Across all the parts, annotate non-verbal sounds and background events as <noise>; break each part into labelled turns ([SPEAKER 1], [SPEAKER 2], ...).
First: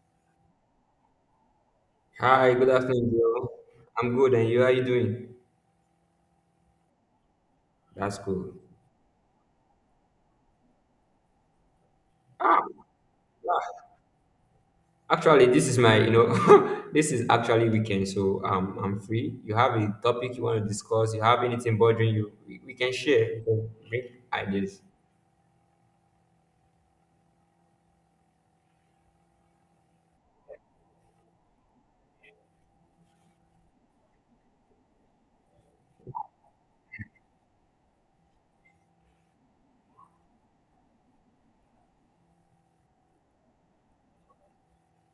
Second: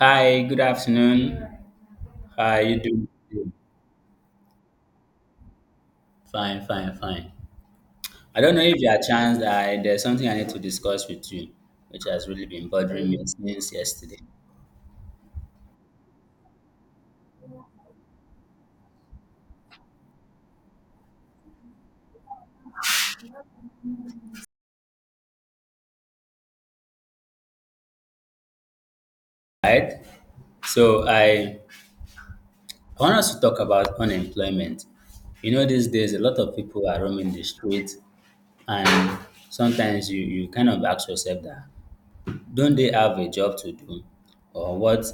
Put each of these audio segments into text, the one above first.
[SPEAKER 1] Hi, good afternoon.
[SPEAKER 2] Hi,
[SPEAKER 1] How are
[SPEAKER 2] good
[SPEAKER 1] you doing
[SPEAKER 2] afternoon, Joe.
[SPEAKER 1] today?
[SPEAKER 2] I'm good, and you? How are you doing?
[SPEAKER 1] Fine, fine, fine.
[SPEAKER 2] That's
[SPEAKER 1] I
[SPEAKER 2] cool.
[SPEAKER 1] don't know, if you are chance I there's something I need to discuss with you, which has really
[SPEAKER 2] Ah,
[SPEAKER 1] been bothering me since yesterday.
[SPEAKER 2] actually, this is <laughs> this is actually weekend, so I'm free. You have a topic you want to discuss? You have anything bothering you? We can share. We can bring ideas.
[SPEAKER 1] Right? So I want us to talk about unemployment. These days, a lot of people are roaming the streets, and sometimes you kind of ask yourself that, don't they have a job to do? Or what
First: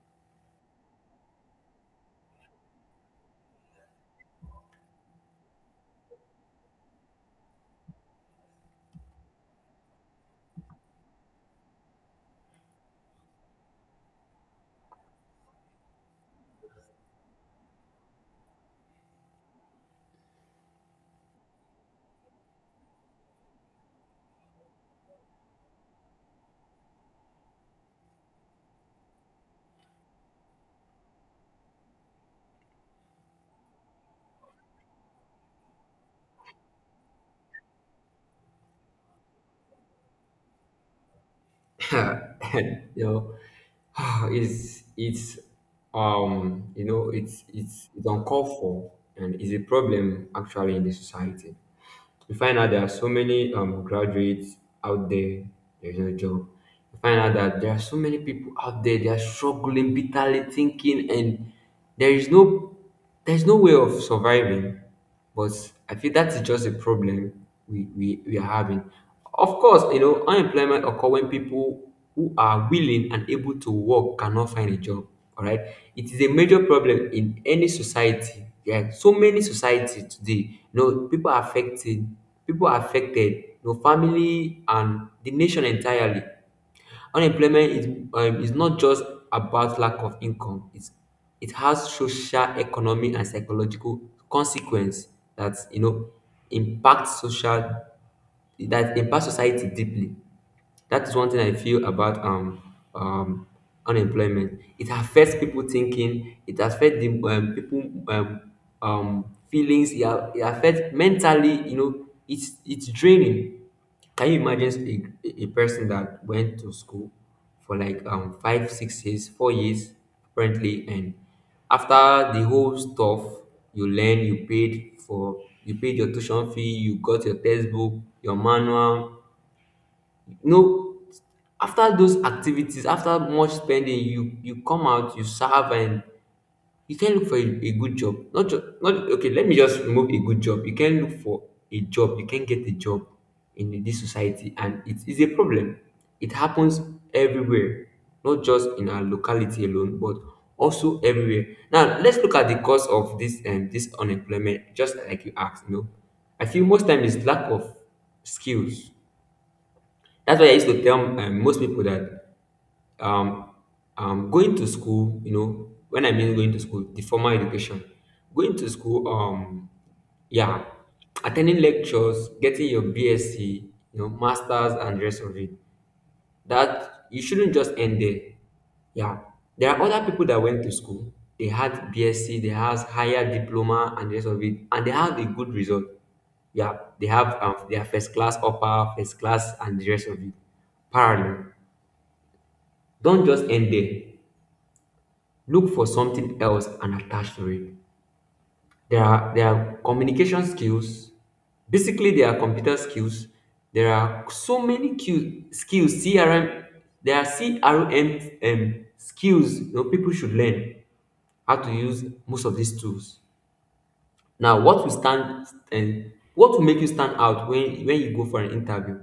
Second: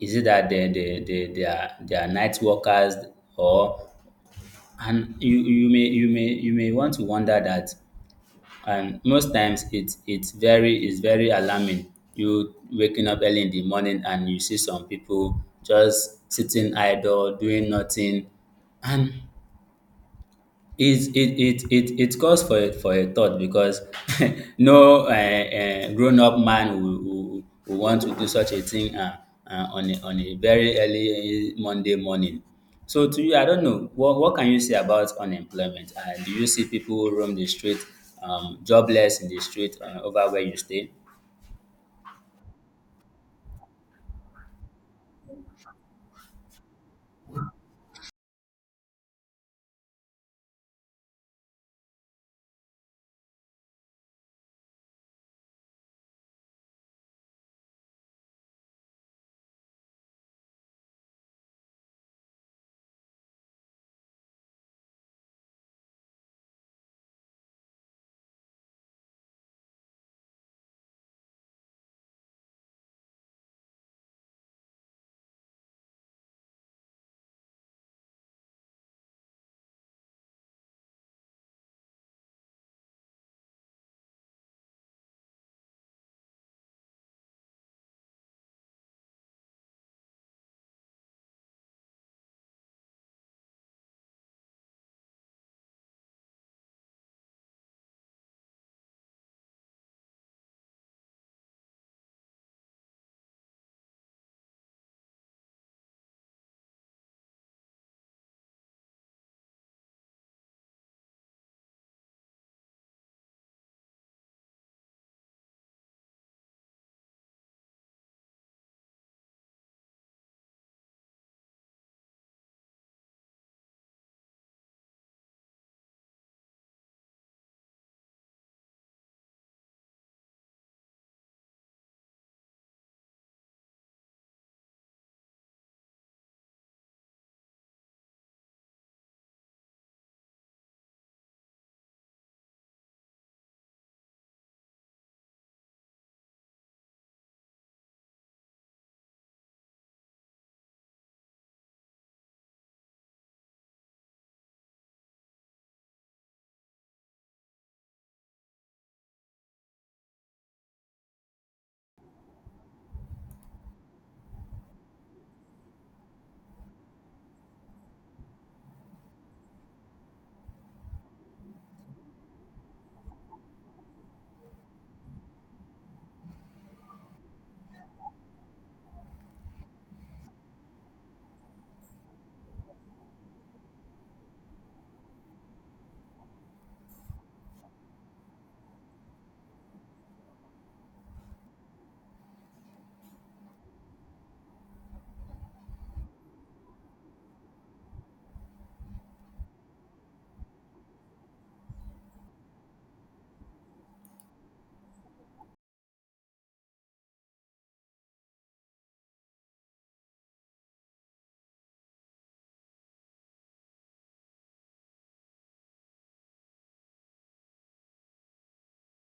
[SPEAKER 1] is it that they are night workers, or— And you may want to wonder that. And most times, it's very alarming. You waking up early in the morning and you see some people just sitting idle, doing nothing. And it's it it it it calls for a thought because <laughs> no grown up man will want to do such a thing on a very early Monday morning. So to you, I don't know, what can you say about unemployment? Do you see people roam the street, jobless in the street, over where you stay?
[SPEAKER 2] <laughs> And you know, <sighs> it's you know, it's uncalled for, and it's a problem actually in the society. You find out there are so many graduates out there, there's no job. You find out that there are so many people out there, they are struggling, bitterly thinking, and there is no there's no way of surviving. But I feel that is just a problem we are having. Of course, you know, unemployment occur when people who are willing and able to work cannot find a job. All right, it is a major problem in any society. Yeah, so many societies today. You know, people are affected, people are affected. You know, family and the nation entirely. Unemployment is not just about lack of income. It's it has social, economic, and psychological consequence that you know impact social that impact society deeply. That is one thing I feel about um, unemployment. It affects people thinking. It affects the people feelings. It affects mentally. You know, it's draining. Can you imagine a person that went to school for like 5, 6 years, 4 years apparently, and after the whole stuff you learn, you paid for, you paid your tuition fee, you got your textbook, your manual, you know after those activities after much spending you come out you serve and you can look for a good job not just not okay let me just remove a good job you can look for a job you can get a job in this society, and it is a problem. It happens everywhere, not just in our locality alone, but also everywhere. Now let's look at the cause of this and this unemployment. Just like you asked, you know, I feel most time is lack of skills. That's why I used to tell most people that um, going to school, you know, when I mean going to school, the formal education, going to school, yeah, attending lectures, getting your BSc, you know, masters and the rest of it, that you shouldn't just end there. Yeah, there are other people that went to school. They had BSc, they had higher diploma and the rest of it, and they had a good result. Yeah, they have their first class upper, first class, and the rest of it. Parallel. Don't just end there. Look for something else and attach to it. There are communication skills. Basically, there are computer skills. There are so many Q, skills. CRM. There are CRM skills. You know, people should learn how to use most of these tools. Now, what will stand and what will make you stand out when you go for an interview?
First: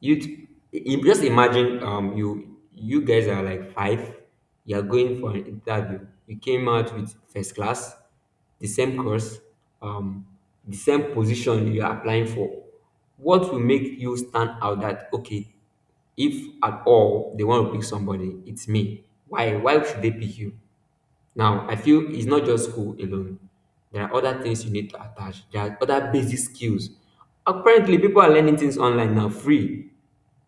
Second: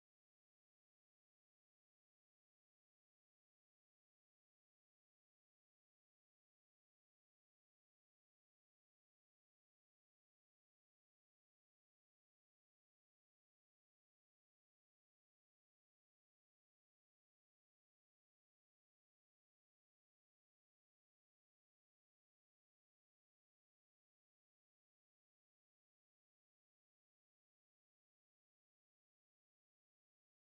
[SPEAKER 2] You just imagine you guys are like five, you are going for an interview, you came out with first class, the same course, um the same position you are applying for. What will make you stand out? That okay, if at all they want to pick somebody, it's me. Why should they pick you? Now I feel it's not just school alone. There are other things you need to attach. There are other basic skills. Apparently people are learning things online now free.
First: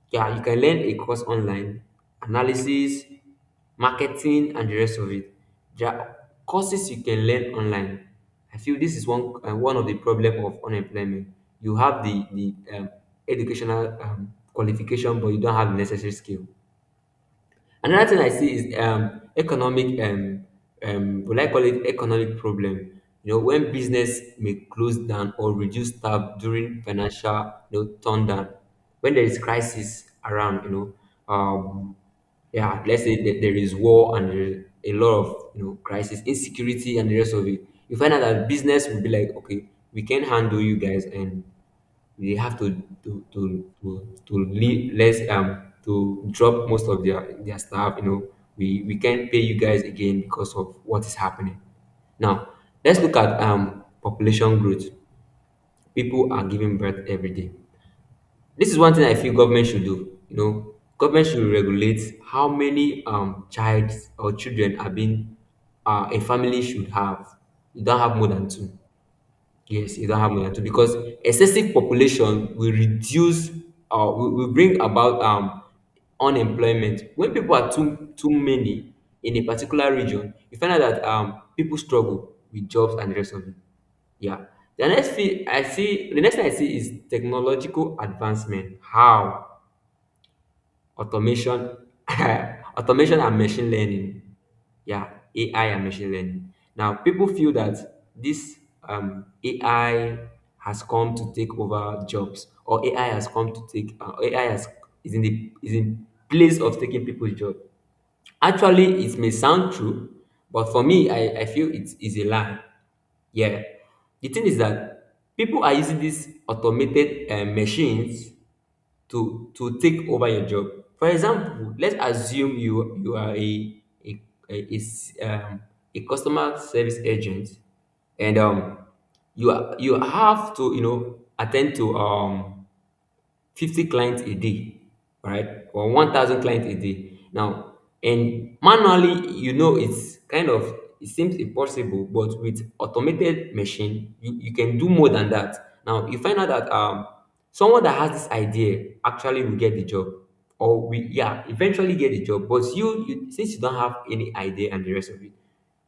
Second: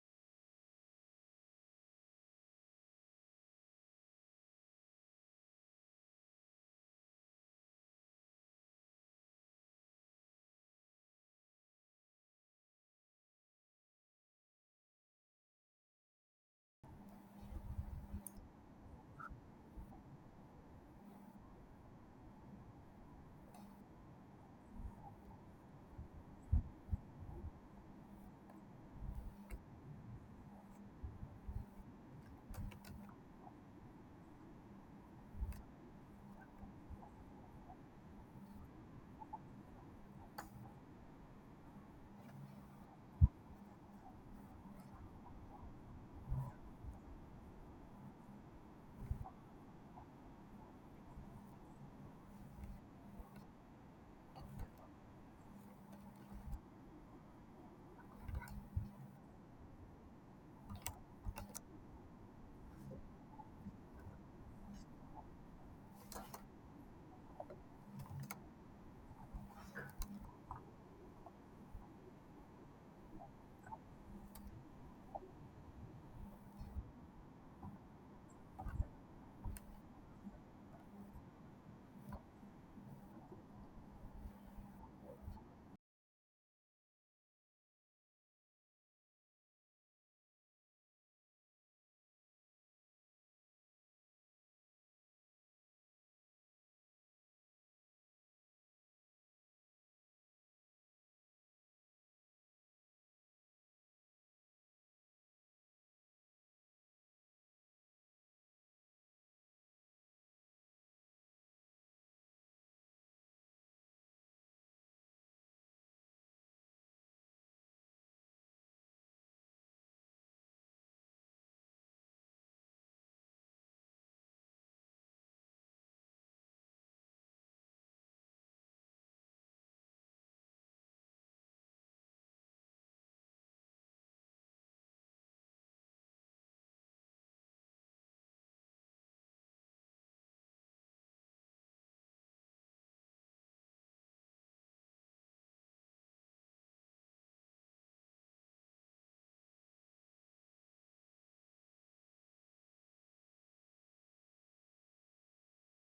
[SPEAKER 2] Yeah, you can learn a course online, analysis, marketing, and the rest of it. There are courses you can learn online. I feel this is one of the problem of unemployment. You have the um, educational qualification, but you don't have the necessary skill. Another thing I see is economic, will I call it economic problem? You know, when business may close down or reduce staff during financial, you know, turndown, when there is crisis around, you know, yeah, let's say that there is war and there is a lot of you know crisis, insecurity, and the rest of it. You find out that business will be like, okay, we can handle you guys, and they have to leave less to drop most of their staff. You know, we can't pay you guys again because of what is happening. Now let's look at population growth. People are giving birth every day. This is one thing I feel government should do. You know, government should regulate how many child or children are being a family should have. You don't have more than two. Yes, you don't have money at all because excessive population will reduce will bring about unemployment. When people are too too many in a particular region, you find out that people struggle with jobs and the rest of it. Yeah. The next thing I see is technological advancement. How? Automation <coughs> <laughs> automation and machine learning. Yeah, AI and machine learning. Now, people feel that this AI has come to take over jobs, or AI has come to take uh, AI has, is in the is in place of taking people's job. Actually, it may sound true, but for me, I feel it is a lie. Yeah, the thing is that people are using these automated machines to take over your job. For example, let's assume you are a, a s- um, a customer service agent, and you are, you have to you know attend to 50 clients a day, all right, or 1,000 clients a day. Now, and manually, you know, it's kind of, it seems impossible, but with automated machine, you can do more than that. Now, you find out that someone that has this idea actually will get the job or we yeah eventually get the job. But you since you don't have any idea and the rest of it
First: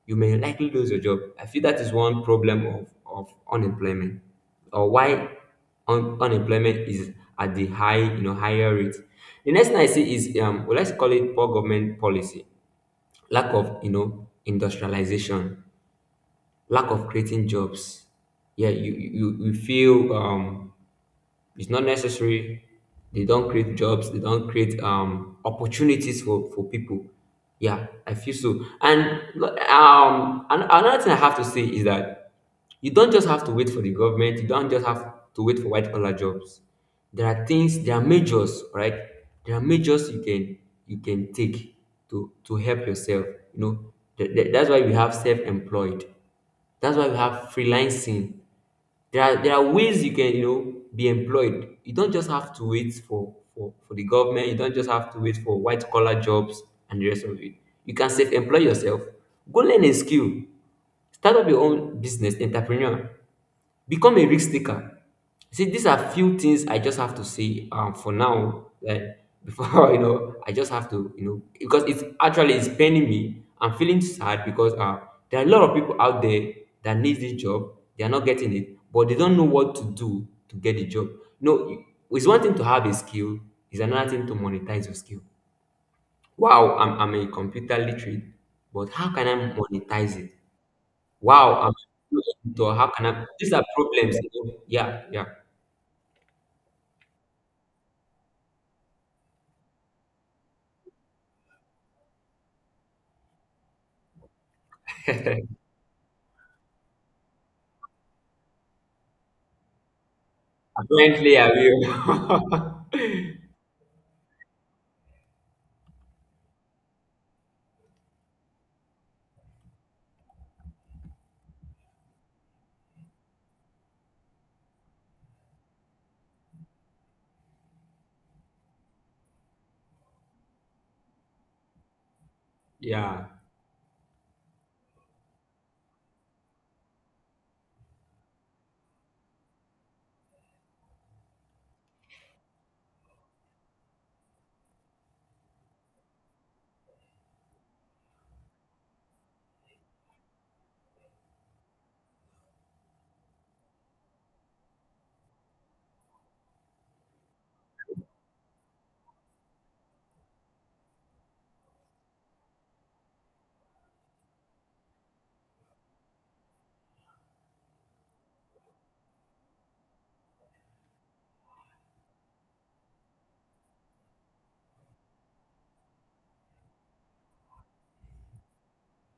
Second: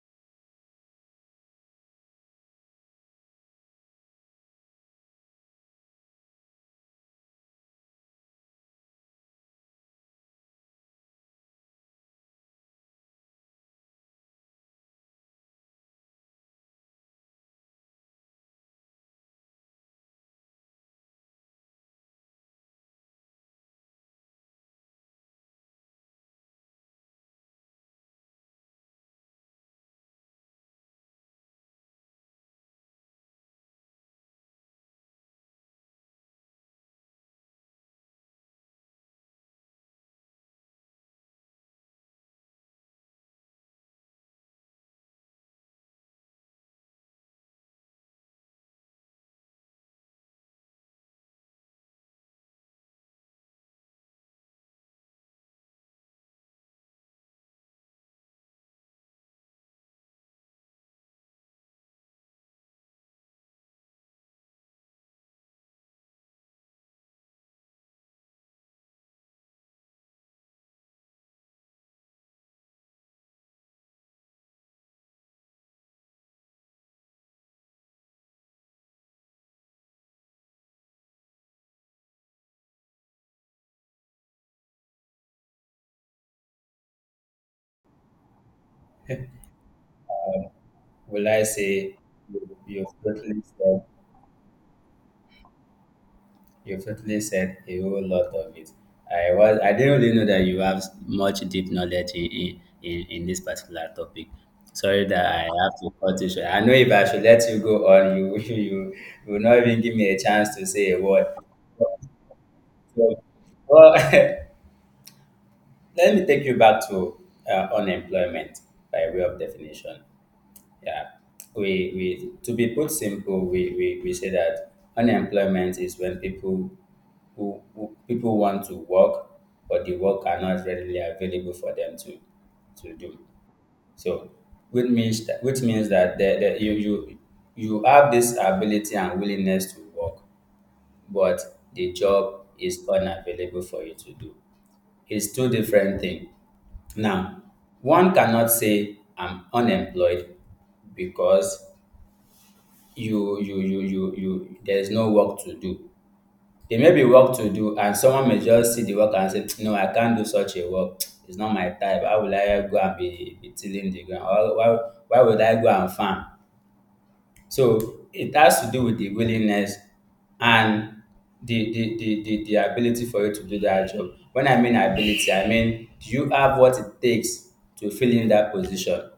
[SPEAKER 2] you may likely lose your job. I feel that is one problem of unemployment or why unemployment is at the high, you know, higher rate. The next thing I see is well, let's call it poor government policy, lack of you know industrialization, lack of creating jobs. Yeah, you you feel it's not necessary. They don't create jobs. They don't create opportunities for people. Yeah, I feel so. And another thing I have to say is that you don't just have to wait for the government. You don't just have to wait for white collar jobs. There are things. There are measures, right? There are measures you can take to help yourself. You know, that's why we have self employed. That's why we have freelancing. There are ways you can you know be employed. You don't just have to wait for the government. You don't just have to wait for white collar jobs and the rest of it. You can self employ yourself. Go learn a skill. Start up your own business, entrepreneur. Become a risk taker. See, these are few things I just have to say for now. Like before, <laughs> you know, I just have to, you know, because it's actually it's paining me. I'm feeling sad because there are a lot of people out there that need this job. They are not getting it, but they don't know what to do to get the job. No, it's one thing to have a skill. It's another thing to monetize your skill. Wow, I'm a computer literate, but how can I monetize it?
[SPEAKER 1] Will I
[SPEAKER 2] Wow, I'm
[SPEAKER 1] say you-
[SPEAKER 2] so how
[SPEAKER 1] you've
[SPEAKER 2] can I?
[SPEAKER 1] totally
[SPEAKER 2] These are
[SPEAKER 1] said
[SPEAKER 2] problems. You know? Yeah, yeah.
[SPEAKER 1] You have totally said a whole lot of it. I didn't really know that you have much deep knowledge in this particular topic. Sorry that I
[SPEAKER 2] <laughs>
[SPEAKER 1] have to cut you short. I know if I should let you go on, you <laughs> you will not even give me a chance to say a word.
[SPEAKER 2] Apparently, I will. <laughs>
[SPEAKER 1] So, well, <laughs> let me take you back to unemployment by way of definition. Yeah, we to be put simple, we say that unemployment is when people who people want to work, but the work are not readily available for them to do.
[SPEAKER 2] Yeah,
[SPEAKER 1] So, which means that the, you have this ability and willingness to work, but the job is unavailable for you to do. It's two different things. Now, one cannot say I'm unemployed, because you there is no work to do. There may be work to do, and someone may just see the work and say, no, I can't do such a work. <tsk> It's not my type. How will I go and be tilling the ground? Or why would I go and farm? So it has to do with the willingness and the ability for you to do that job. When I mean ability, I mean, do you have what it takes to fill in that position?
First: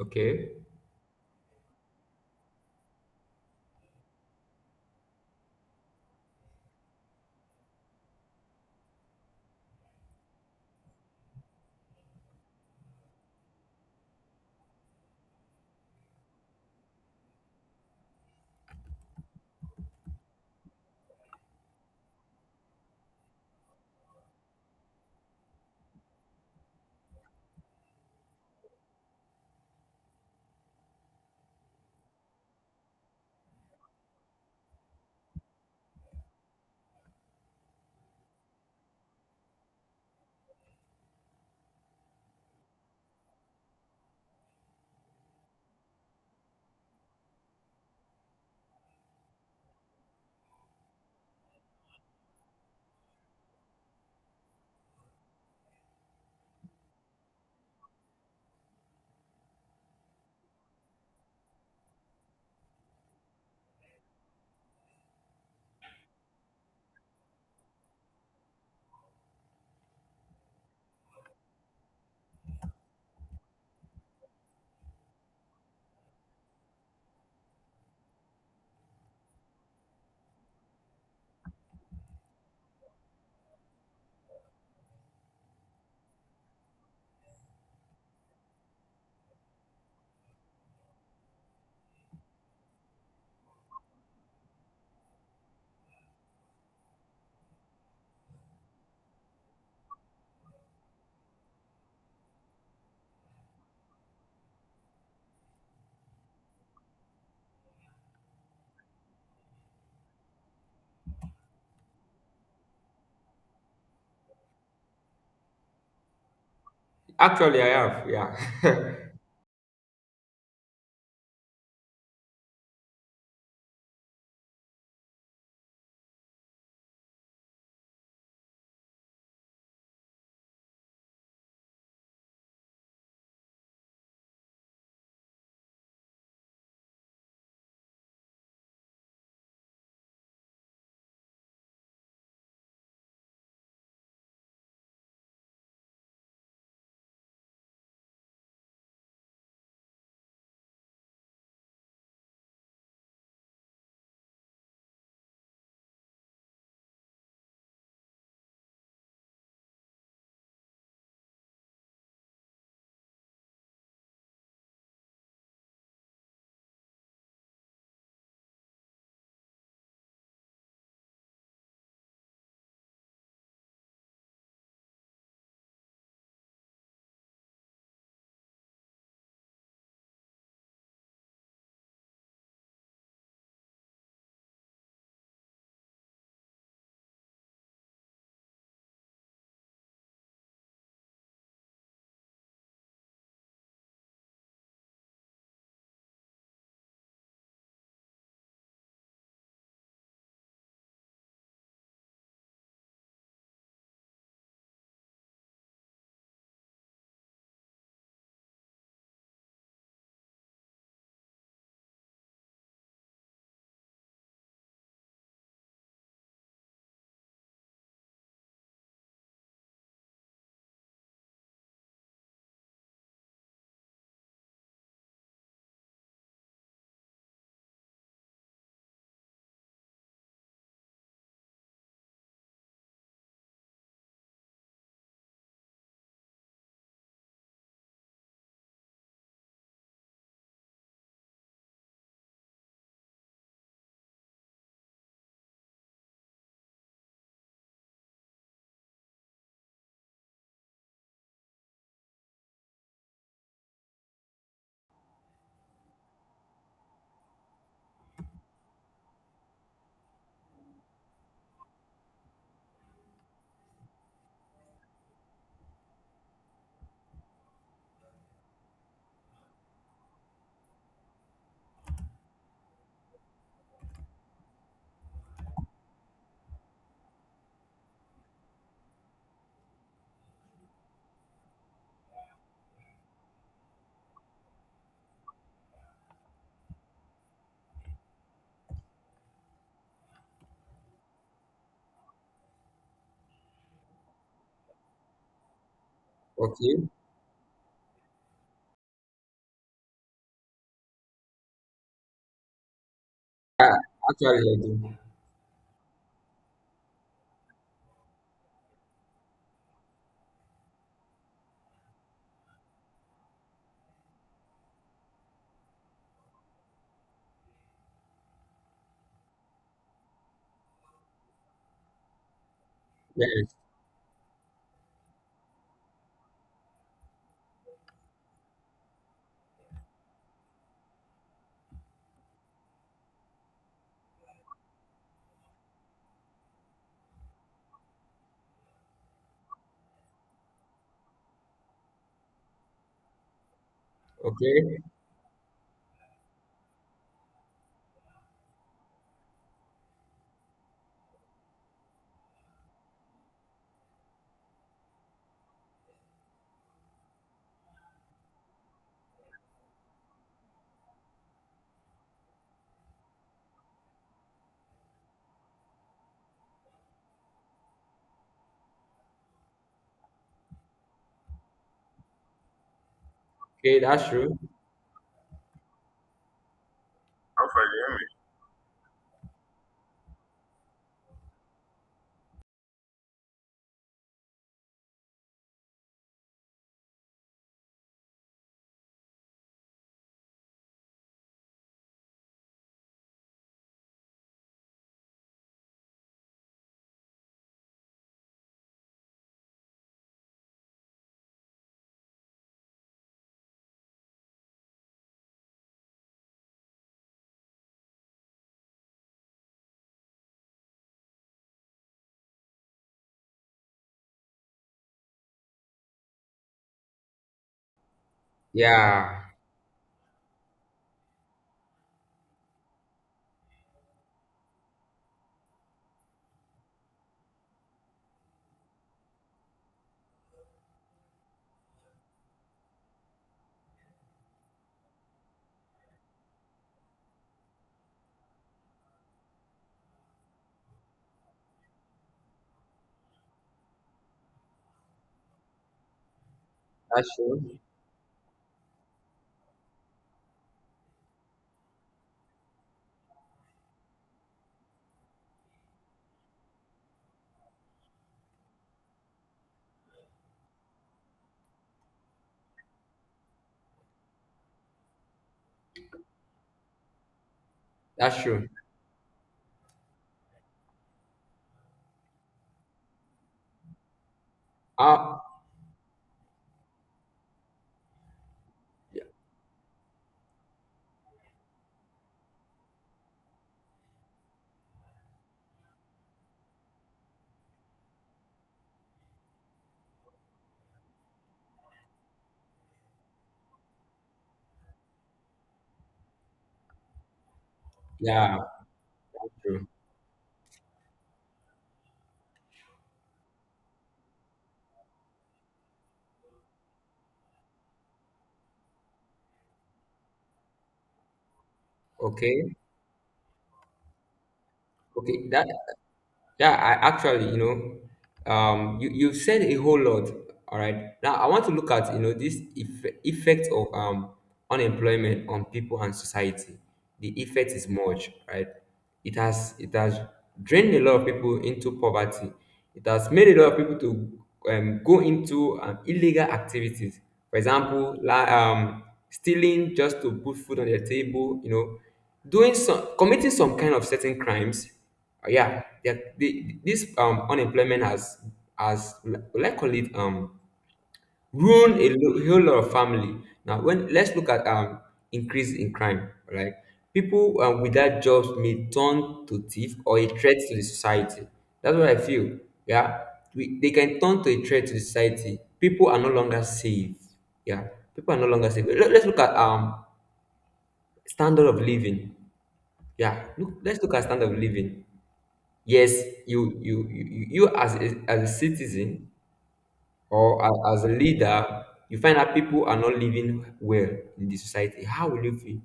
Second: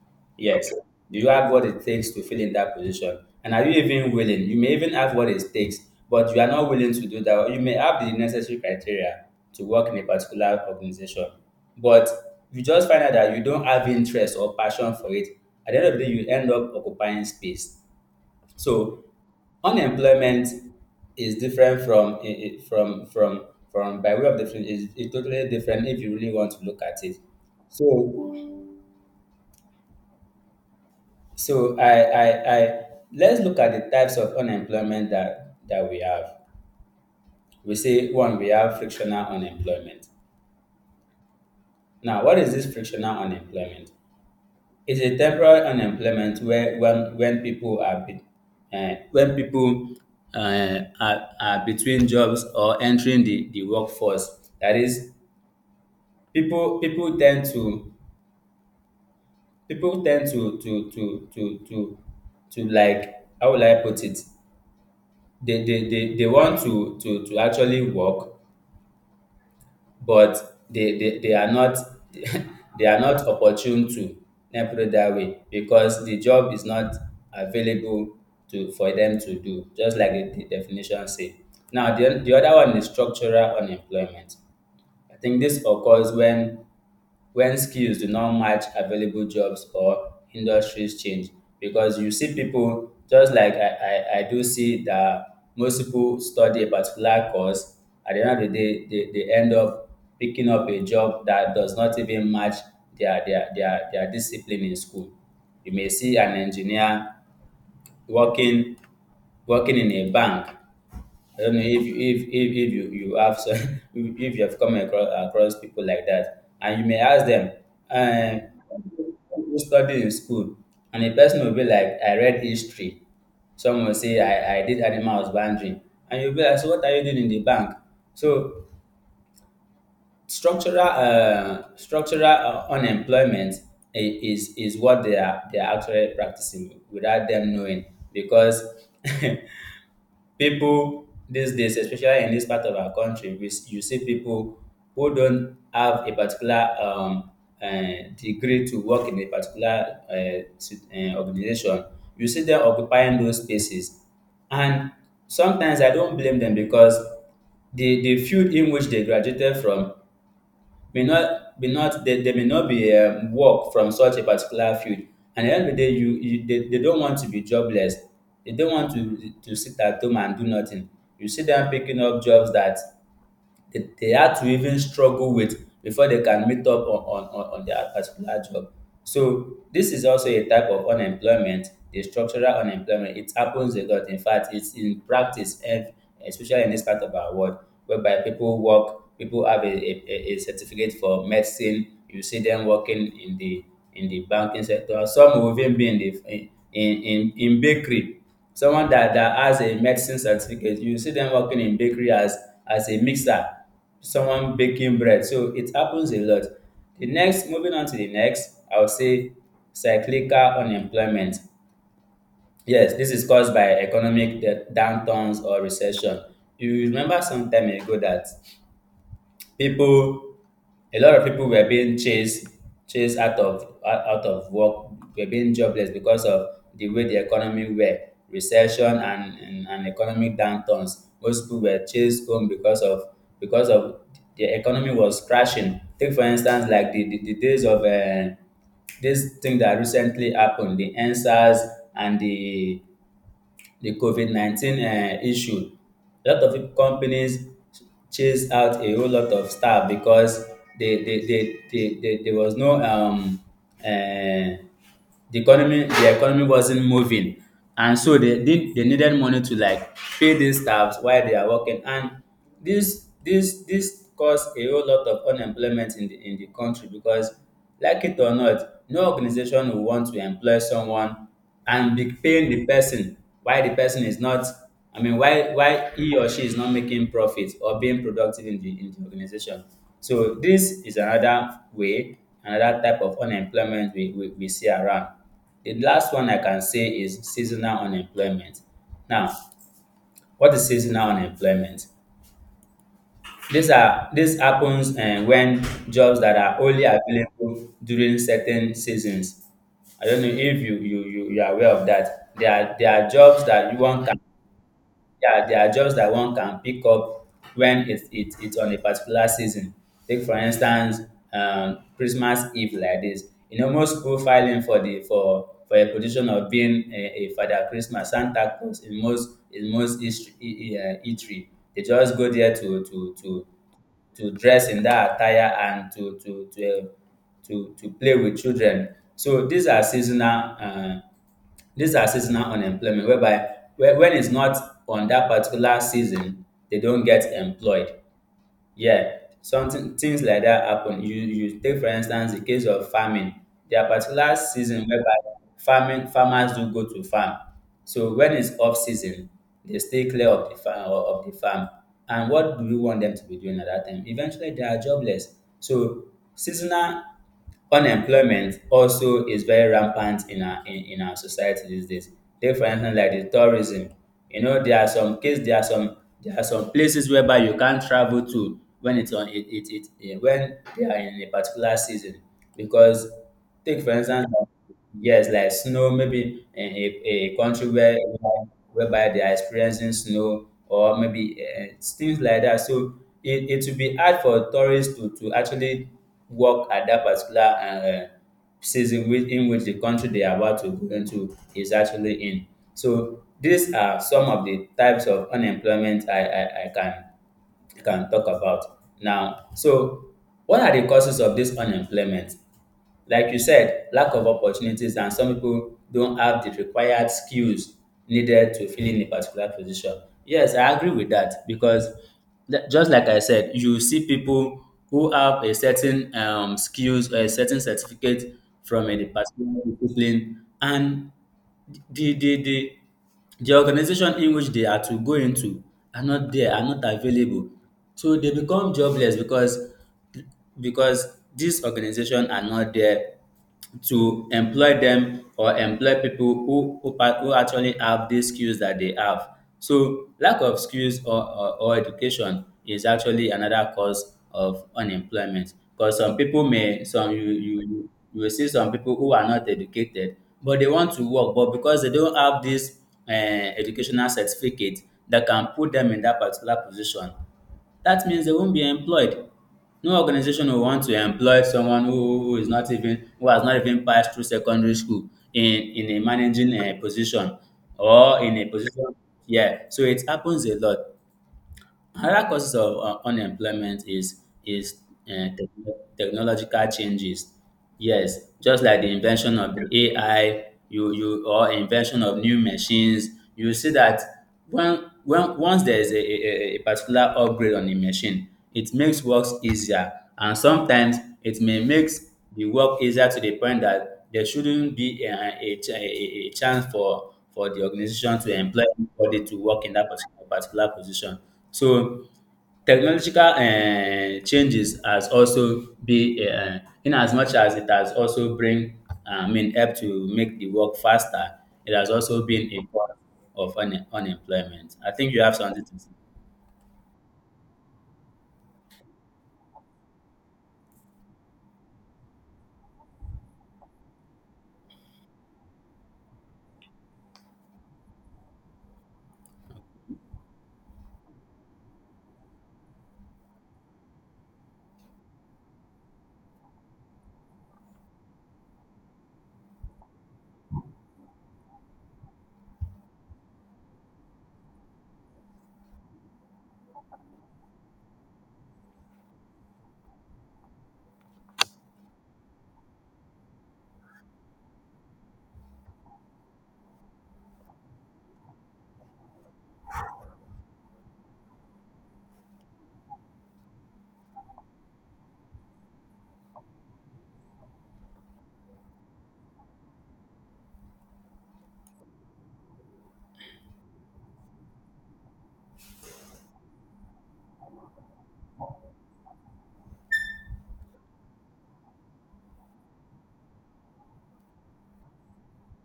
[SPEAKER 2] okay.
[SPEAKER 1] Yes. Do you have what it takes to fill in that position? And are you even willing? You may even have what it takes, but you are not willing to do that. Or you may have the necessary criteria to work in a particular organization, but you just find out that you don't have interest or passion for it. At the end of the day, you end up occupying space. So unemployment is different from by way of definition, is totally different if you really want to look at it. So So I let's look at the types of unemployment that we have. We say, one, we have frictional unemployment. Now, what is this frictional unemployment? It's a temporary unemployment where when people are be, when people are between jobs or entering the workforce. That is, people tend to like, how will I put it? They want to actually work, but they are not <laughs> they are not opportune to— let me put it that way, because the job is not available to for them to do, just like the definition say. Now the other one is structural unemployment. I think this occurs when skills do not match available jobs or industries change, because you see people, just like I do see, that most people study a particular course. At the end of the day, they end up picking up a job that does not even match their discipline in school. You may see an engineer working working in a bank. I don't know if you have some— <laughs> if you have come across, people like that, and you may ask them,
[SPEAKER 2] Actually, I have. Yeah.
[SPEAKER 1] um,
[SPEAKER 2] <laughs>
[SPEAKER 1] who studied in school, and the person will be like, I read history. Some will say, I did animal husbandry, and you'll be like, so what are you doing in the bank? So structural unemployment is what they are actually practicing without them knowing, because <laughs> people these days, especially in this part of our country, you see people who don't have a particular degree to work in a particular organization. You see them occupying those spaces. And sometimes I don't blame them, because the field in which they graduated from, may not be work from such a particular field. And at the end of the day, they don't want to be jobless. They don't want to sit at home and do nothing. You see them picking up jobs that they had to even struggle with before they can meet up on their particular job. So this is also a type of unemployment, the structural unemployment. It happens a lot. In fact, it's in practice, and especially in this part of our world, whereby people work, people have a certificate for medicine. You see them working in the banking sector. Some will even be in the in bakery. Someone that has a medicine certificate, you see them working in bakery as a mixer, someone baking bread. So it happens a lot. The next Moving on to the next, I would say, cyclical unemployment. Yes, this is caused by economic downturns or recession. You remember some time ago that, people a lot of people were being chased out of out of work, were being jobless because of the way the economy were. Recession and economic downturns, most people were chased home because of, because of the economy was crashing. Take, for instance, like the the days of this thing that recently happened, the answers, and the COVID-19 issue. A lot of companies chased out a whole lot of staff, because they, they, they, they, they, there was no um, uh, the economy wasn't moving. And so, they needed money to, like, pay these staffs while they are working. And this caused a whole lot of unemployment in the country, because, like it or not, no organization will want to employ someone and be paying the person, why the person is not I mean why he or she is not making profit or being productive in the organization so this is another type of unemployment we see around. The last one I can say is seasonal unemployment. Now, what is seasonal unemployment? These are This happens when jobs that are only
[SPEAKER 2] Okay.
[SPEAKER 1] available during certain seasons. I don't know if you are aware of that. There are jobs
[SPEAKER 2] Yeah,
[SPEAKER 1] that you want.
[SPEAKER 2] actually, I do.
[SPEAKER 1] Yeah, there are jobs that one can pick up when it's on a particular season. Take, for instance, Christmas Eve like this. Most people filing for the for a position of being a Father Christmas, Santa Claus, in most history. They just go there
[SPEAKER 2] Yes.
[SPEAKER 1] to dress in that attire, and to play with children. So these are seasonal. These are seasonal unemployment, whereby when it's not on that particular season, they don't get employed. Yeah, something things like that happen. You take, for instance, the case of farming. There are particular
[SPEAKER 2] Okay.
[SPEAKER 1] season whereby farming farmers do go to farm. So when it's off season, they stay clear of the farm. And what do you want them to be doing at that time? Eventually, they are jobless. So seasonal unemployment also is very rampant in our society these days. Take, for instance, like the tourism. You know there are some cases, there are some places whereby you can't travel to when it's on it, it, it eh, when they are in a particular season because
[SPEAKER 2] Okay,
[SPEAKER 1] take for
[SPEAKER 2] that's
[SPEAKER 1] instance
[SPEAKER 2] true.
[SPEAKER 1] like, yes like snow maybe in a country whereby they are experiencing snow or maybe things like that. So it will be hard for tourists to actually work at that particular uh, season which, in which the country they are about to go into is actually in. So these are some of the types of unemployment I can talk about. Now, so what are the causes of this unemployment? Like you said, lack of opportunities and some people don't have the required skills needed to fill in a particular position. Yes, I agree with that because just like I said, you see people who have a certain skills or a certain certificate from a
[SPEAKER 2] Yeah,
[SPEAKER 1] particular discipline and the the the the organization in which they are to go into are not there, are not available. So they become jobless because these organizations are not there to employ them or employ people who actually have these skills that they have. So lack of skills or education is actually another cause of unemployment. Because some people may
[SPEAKER 2] that's
[SPEAKER 1] some you,
[SPEAKER 2] true.
[SPEAKER 1] you you you will see some people who are not educated but they want to work but because they don't have this educational certificate that can put them in that particular position, that means they won't be employed. No organization will want to employ someone who has not even passed through secondary school in a managing position or
[SPEAKER 2] That's
[SPEAKER 1] in a
[SPEAKER 2] true.
[SPEAKER 1] position. Yeah, so it happens a lot. Another causes of unemployment is
[SPEAKER 2] Ah,
[SPEAKER 1] technological changes. Yes, just like the invention of the AI, you you or invention of new machines, you see that when once there is a particular upgrade on a machine, it makes works easier, and sometimes it may makes the work easier to the point that there shouldn't be a chance for the organization to
[SPEAKER 2] yeah,
[SPEAKER 1] employ anybody to work
[SPEAKER 2] true.
[SPEAKER 1] in that particular position. So technological changes has also be in as much as it has also bring I mean help to make the work faster, it has also been
[SPEAKER 2] Okay.
[SPEAKER 1] a cause of unemployment. I think you
[SPEAKER 2] Okay.
[SPEAKER 1] have
[SPEAKER 2] That
[SPEAKER 1] something to say.
[SPEAKER 2] Yeah, I actually, you know, you you've said a whole lot. All right. Now I want to look at you know this effect of unemployment on people and society. The effect is much, right? It has drained a lot of people into poverty. It has made a lot of people to go into illegal activities. For example, like stealing just to put food on their table. Doing some committing some kind of certain crimes yeah, this unemployment has li- like call it ruined a whole lot of family. Now when let's look at increase in crime, right? People without jobs may turn to thief or a threat to the society. That's what I feel. Yeah, they can turn to a threat to the society. People are no longer safe. Yeah, people are no longer safe. Let's look at standard of living. Yeah, let's look at standard of living. Yes, you as a citizen or as a leader, you find out people are not living well in the society. How will you feel?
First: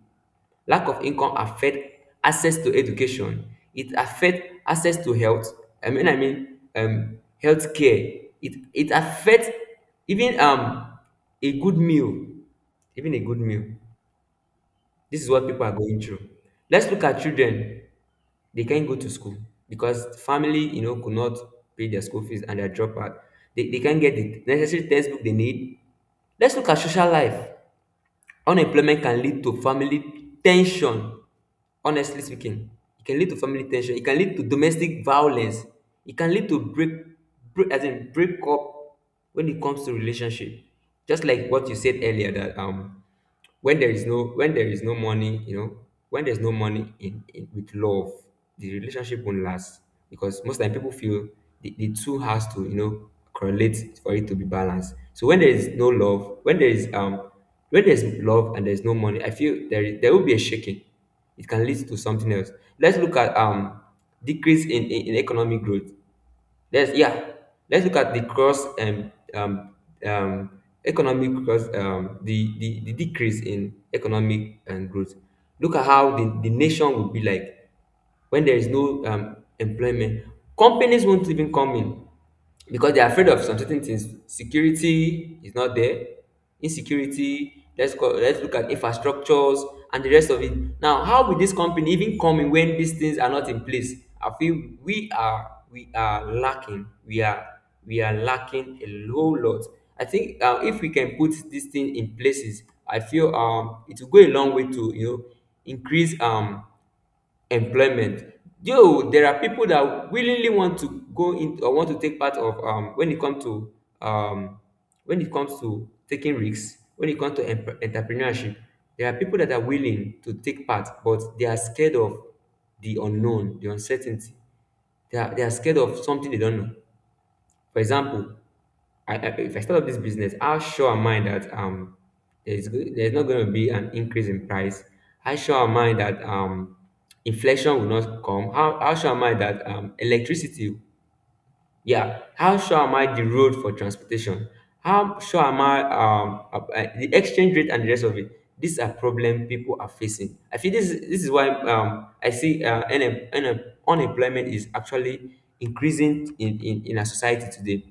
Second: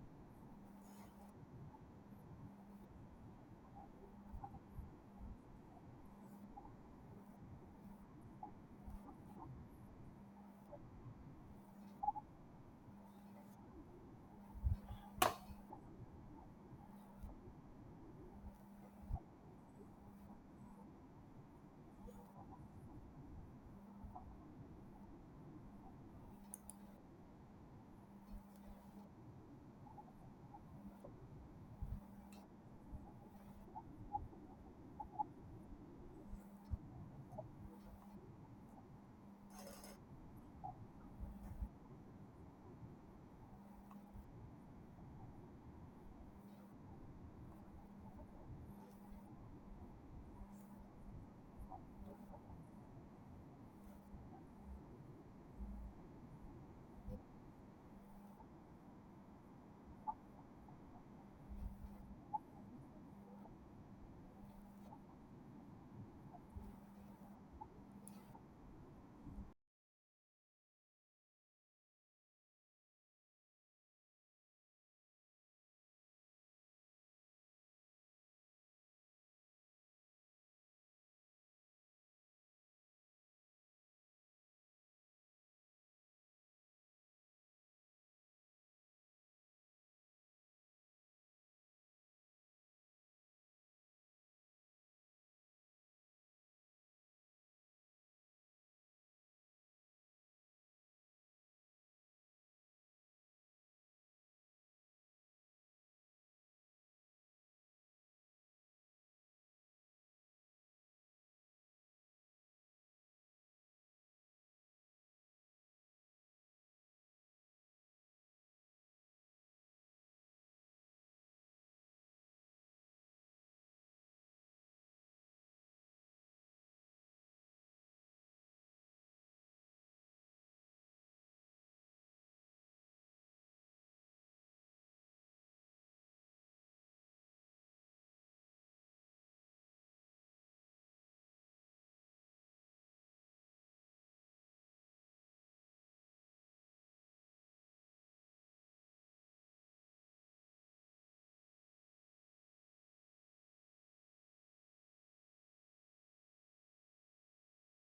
[SPEAKER 2] Lack of income affect access to education. It affect access to health. Health care. It affect even a good meal, even a good meal. This is what people are going through. Let's look at children. They can't go to school because family could not pay their school fees and they are dropout. They can't get the necessary textbook they need. Let's look at social life. Unemployment can lead to family tension. Honestly speaking, it can lead to family tension. It can lead to domestic violence. It can lead to break, as in break up, when it comes to relationship. Just like what you said earlier, that when there is no money, when there's no money in with love, the relationship won't last, because most time people feel the two has to, correlate for it to be balanced. So when there is no love, when there is where there's love and there's no money, I feel there will be a shaking. It can lead to something else. Let's look at decrease in, in economic growth. Let's yeah. Let's look at the cross and um economic cross, the decrease in economic and growth. Look at how the nation will be like when there is no employment. Companies won't even come in because they're afraid of some certain things. Security is not there. Insecurity. Let's look at infrastructures and the rest of it. Now, how will this company even come in when these things are not in place? I feel we are lacking. We are lacking a whole lot. I think if we can put this thing in places, I feel it will go a long way to, increase employment. Though there are people that willingly want to go in or want to take part of, um when it comes to taking risks, when it comes to entrepreneurship, there are people that are willing to take part, but they are scared of the unknown, the uncertainty. They are scared of something they don't know. For example, if I start up this business, how sure am I that there's not going to be an increase in price? How sure am I that inflation will not come? How sure am I that electricity? Yeah. How sure am I the road for transportation? How sure am I the exchange rate and the rest of it? These are problem people are facing. I feel this is why I see unemployment is actually increasing in, in our society today.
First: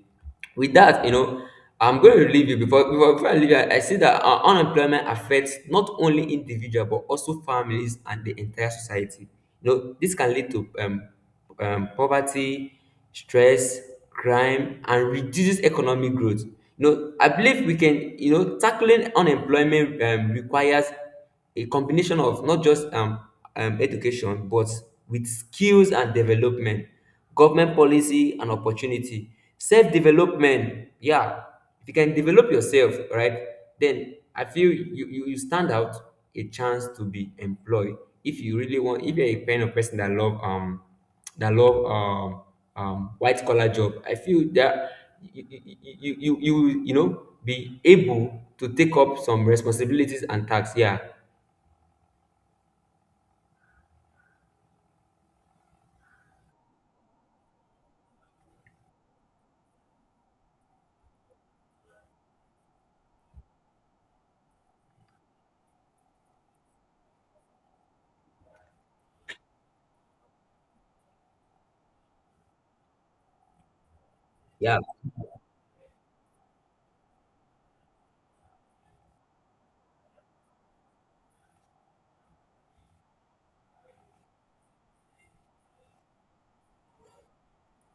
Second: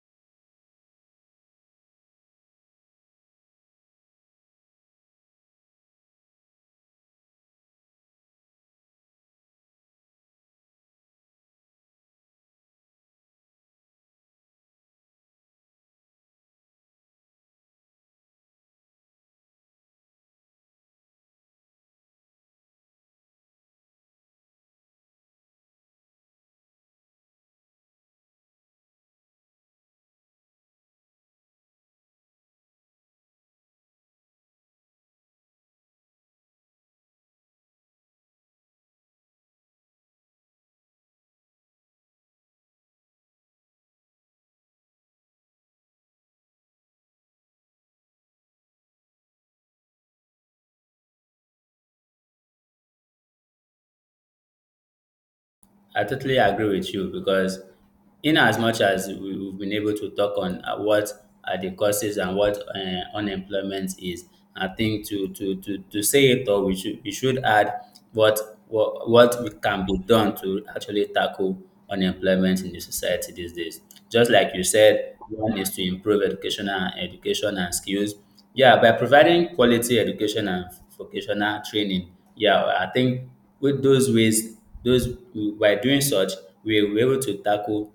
[SPEAKER 2] With that, I'm going to leave you before I leave you. I see that unemployment affects not only individual but also families and the entire society. You know, this can lead to poverty, stress, crime, and reduces economic growth. You know, I believe we can. You know, tackling unemployment requires a combination of not just education but with skills and development. Government policy and opportunity. Self development, yeah. If you can develop yourself, right, then I feel you stand out a chance to be employed. If you really want, if you're a kind of person that love white collar job, I feel that you will, you know, be able to take up some responsibilities and tasks. Yeah,
[SPEAKER 1] I totally agree with you because in as much as we've been able to talk on what are the causes and what unemployment is, I think to say it all, we should add what what we can be done to actually tackle unemployment in the society these days. Just like you
[SPEAKER 2] yeah,
[SPEAKER 1] said, one is to improve education and skills. Yeah, by providing quality education and vocational training. Yeah, I think with those ways those who by doing such we were able to tackle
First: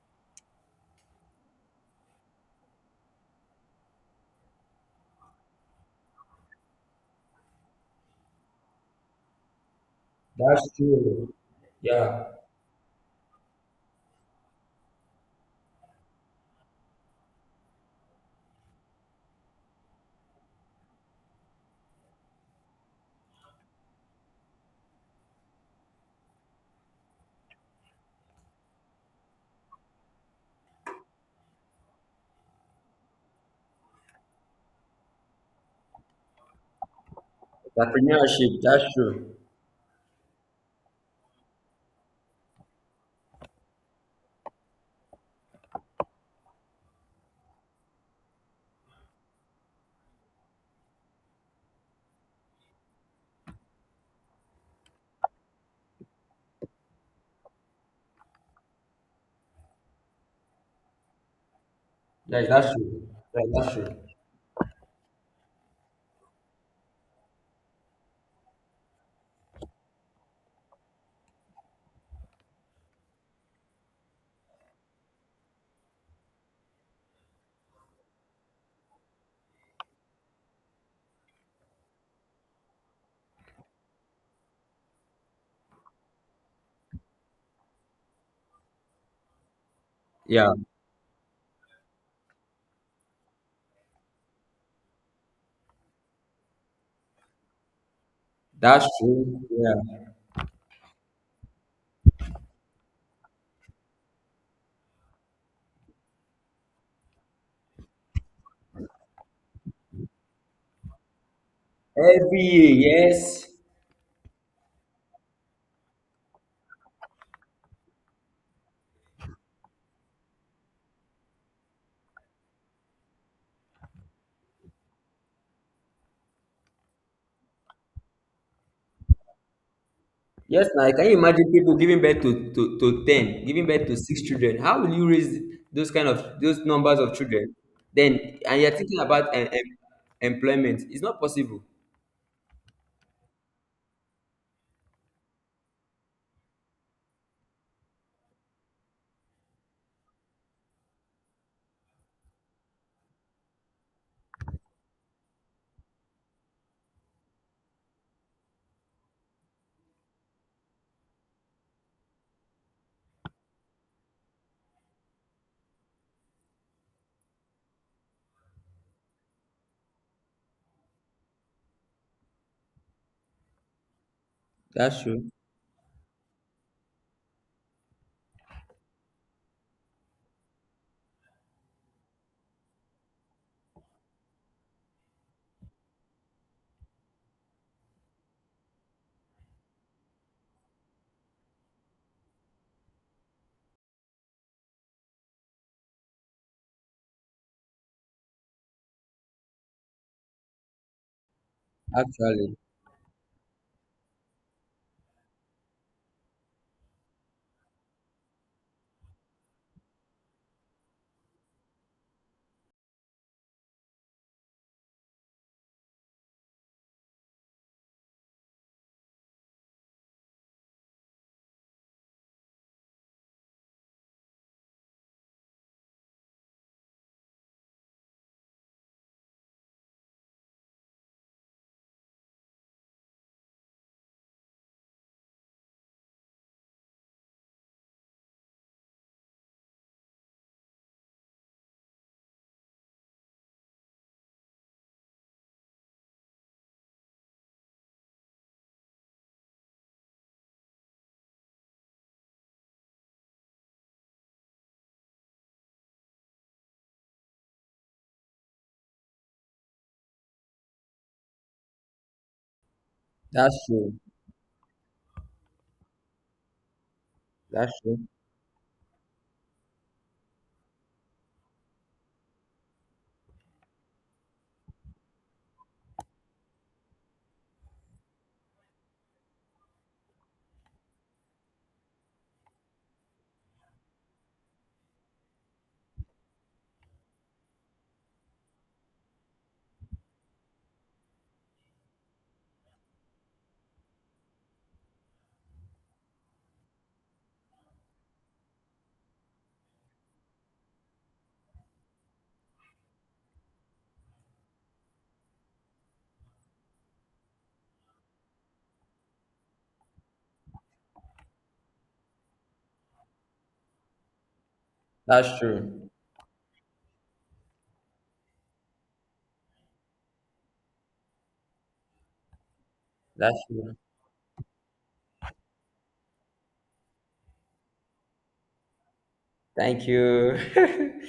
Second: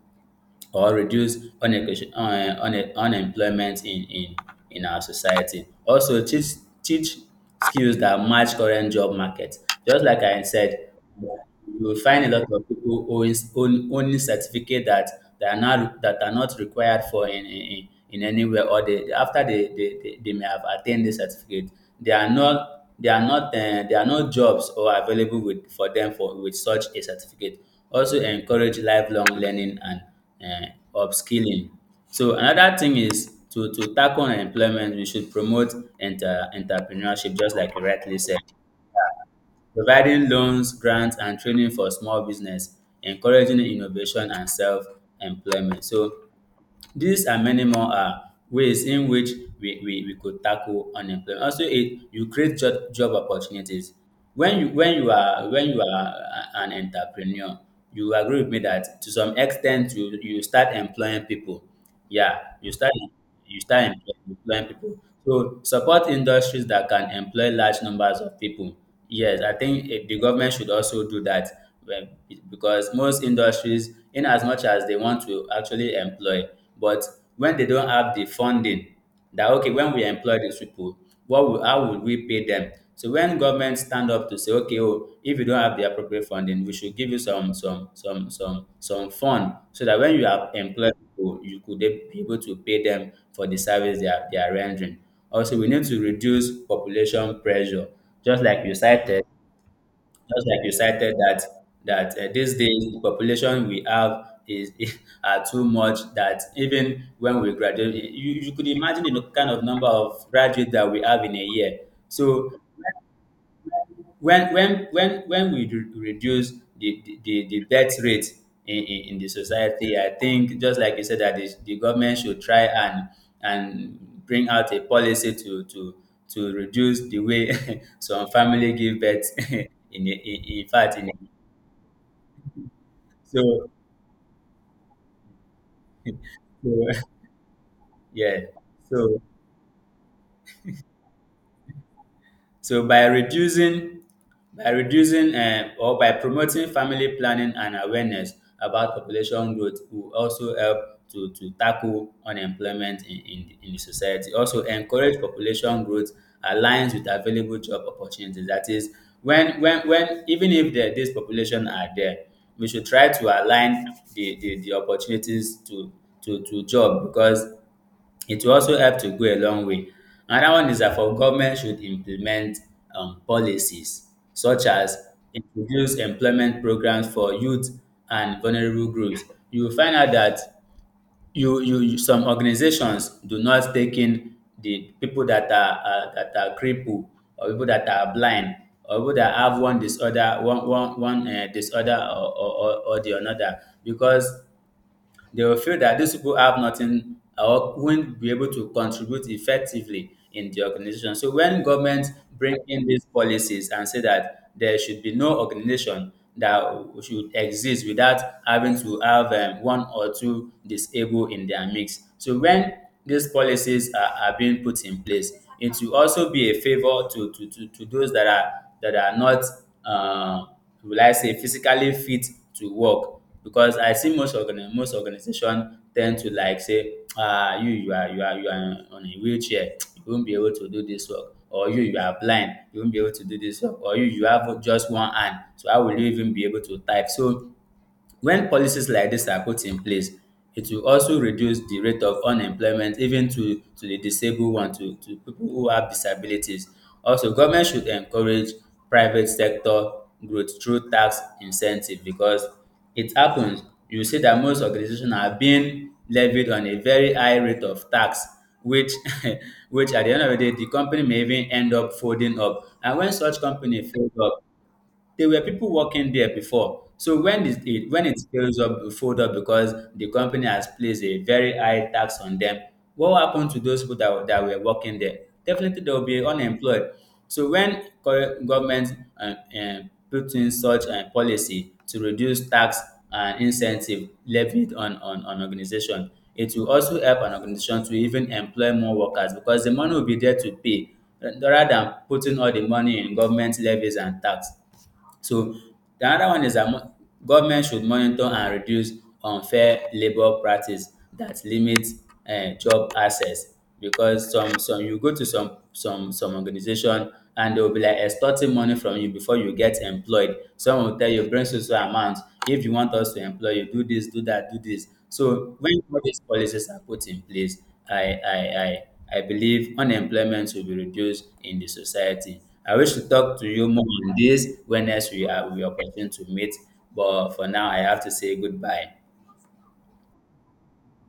[SPEAKER 1] or reduce unemployment in our society. Also, teach skills that match current job market. Just like I
[SPEAKER 2] that's
[SPEAKER 1] said,
[SPEAKER 2] true.
[SPEAKER 1] you will
[SPEAKER 2] Yeah.
[SPEAKER 1] find a lot of people owning certificate that, that are not required for in anywhere or they after they may have attained the certificate, they are not there are no jobs or available with for them for with such a certificate. Also encourage lifelong learning and um upskilling. So another thing is to tackle unemployment, we should promote enter entrepreneurship, just like you rightly said,
[SPEAKER 2] Entrepreneurship, that's true.
[SPEAKER 1] providing loans, grants, and training for small business, encouraging innovation and self-employment. So these and many more are ways in which we could tackle unemployment. Also, it you create job opportunities. When you are an entrepreneur, you agree with me that to some extent you start employing people. Yeah,
[SPEAKER 2] Yes,
[SPEAKER 1] you
[SPEAKER 2] that's
[SPEAKER 1] start
[SPEAKER 2] true. Yeah, that's true.
[SPEAKER 1] employing people. So support industries that can employ large numbers of people. Yes, I think the government should also do that when- because most industries, in as much as they want to actually employ, but when they don't have the funding that okay when we employ these people how would we pay them, so when government stand up to say okay oh if you don't have the appropriate funding we should give you some fund so that when you
[SPEAKER 2] Yeah,
[SPEAKER 1] have employed people you could be able to pay them for the service they are rendering. Also we need to reduce population pressure just like you
[SPEAKER 2] that's
[SPEAKER 1] cited
[SPEAKER 2] true. Yeah.
[SPEAKER 1] that these days the population we have is <laughs> are too much that even when we graduate, you could imagine the kind of number of graduates that we have in a year.
[SPEAKER 2] Every
[SPEAKER 1] So
[SPEAKER 2] year, yes.
[SPEAKER 1] when reduce the the death rate in the society, I think just like you said that the government should try and bring out a policy to to reduce the way <laughs> some family give birth <laughs> in
[SPEAKER 2] Yes, now
[SPEAKER 1] fact
[SPEAKER 2] can
[SPEAKER 1] in
[SPEAKER 2] you imagine people giving birth to 10, giving
[SPEAKER 1] So,
[SPEAKER 2] birth to six children? How will you raise those numbers
[SPEAKER 1] so
[SPEAKER 2] of children?
[SPEAKER 1] <laughs>
[SPEAKER 2] Then
[SPEAKER 1] yeah.
[SPEAKER 2] and you're thinking
[SPEAKER 1] So
[SPEAKER 2] about employment. It's not possible.
[SPEAKER 1] so by reducing by reducing or by promoting family planning and awareness about population growth will also help to tackle unemployment in, in the society. Also encourage population growth aligns with available job opportunities. That is, when even if there, this population are there, we should try to align the opportunities to job, because it will also help to go a long way. Another one is that for government should implement policies such as
[SPEAKER 2] That's true.
[SPEAKER 1] introduce employment programs for youth and vulnerable groups. You will find out that some organizations do not take in the people that are crippled or people that are blind or people that have one disorder one one one disorder or the another, because they will feel that these people have nothing or won't be able to contribute effectively in the organization. So when government
[SPEAKER 2] Actually,
[SPEAKER 1] bring in these policies and say that there should be no organization that should exist without having to have one or two disabled in their mix. So when these policies are being put in place, it will also be a favor to those that are not uh, will I say physically fit to work, because I see most most organization tend to like say, ah, you are on a wheelchair, <tsk> you won't be able to do this work, or you are blind, you won't be able to do this work, or you have just one hand, so how will you even be able to type? So when policies like this are put in place, it will also reduce the rate of unemployment even to the disabled one, to people who have disabilities. Also, government should encourage private sector growth through tax incentive, because it happens. You see that most organizations are being levied on a very high rate of tax, which <laughs> which at the end of the day, the company may even end up folding up. And when such
[SPEAKER 2] that's
[SPEAKER 1] company
[SPEAKER 2] true.
[SPEAKER 1] fold up, there were people working there before. So when it,
[SPEAKER 2] That's
[SPEAKER 1] it when
[SPEAKER 2] true.
[SPEAKER 1] it scales up, it fold up because the company has placed a very high tax on them. What will happen to those people that were working there? Definitely they will be unemployed. So when government uh, uh, put in such a policy to reduce tax and incentive levied on organization, it will also help an organization to even employ more workers because the money will be there to pay rather than putting all the money in government levies and tax. So the other one is that government should monitor and reduce unfair labour practice that limit job access, because some you go to some organisation and they will be like extorting money from you before you get employed. Some will tell you bring so so amount, if you want us to employ you, do this do that do this.
[SPEAKER 2] That's
[SPEAKER 1] So when
[SPEAKER 2] true.
[SPEAKER 1] all these policies are put in place, I I I believe unemployment will be reduced in the society. I wish to talk
[SPEAKER 2] That's
[SPEAKER 1] to you
[SPEAKER 2] true.
[SPEAKER 1] more on this when next we have the opportunity to meet, but for now, I have to say goodbye.
[SPEAKER 2] Thank you. <laughs>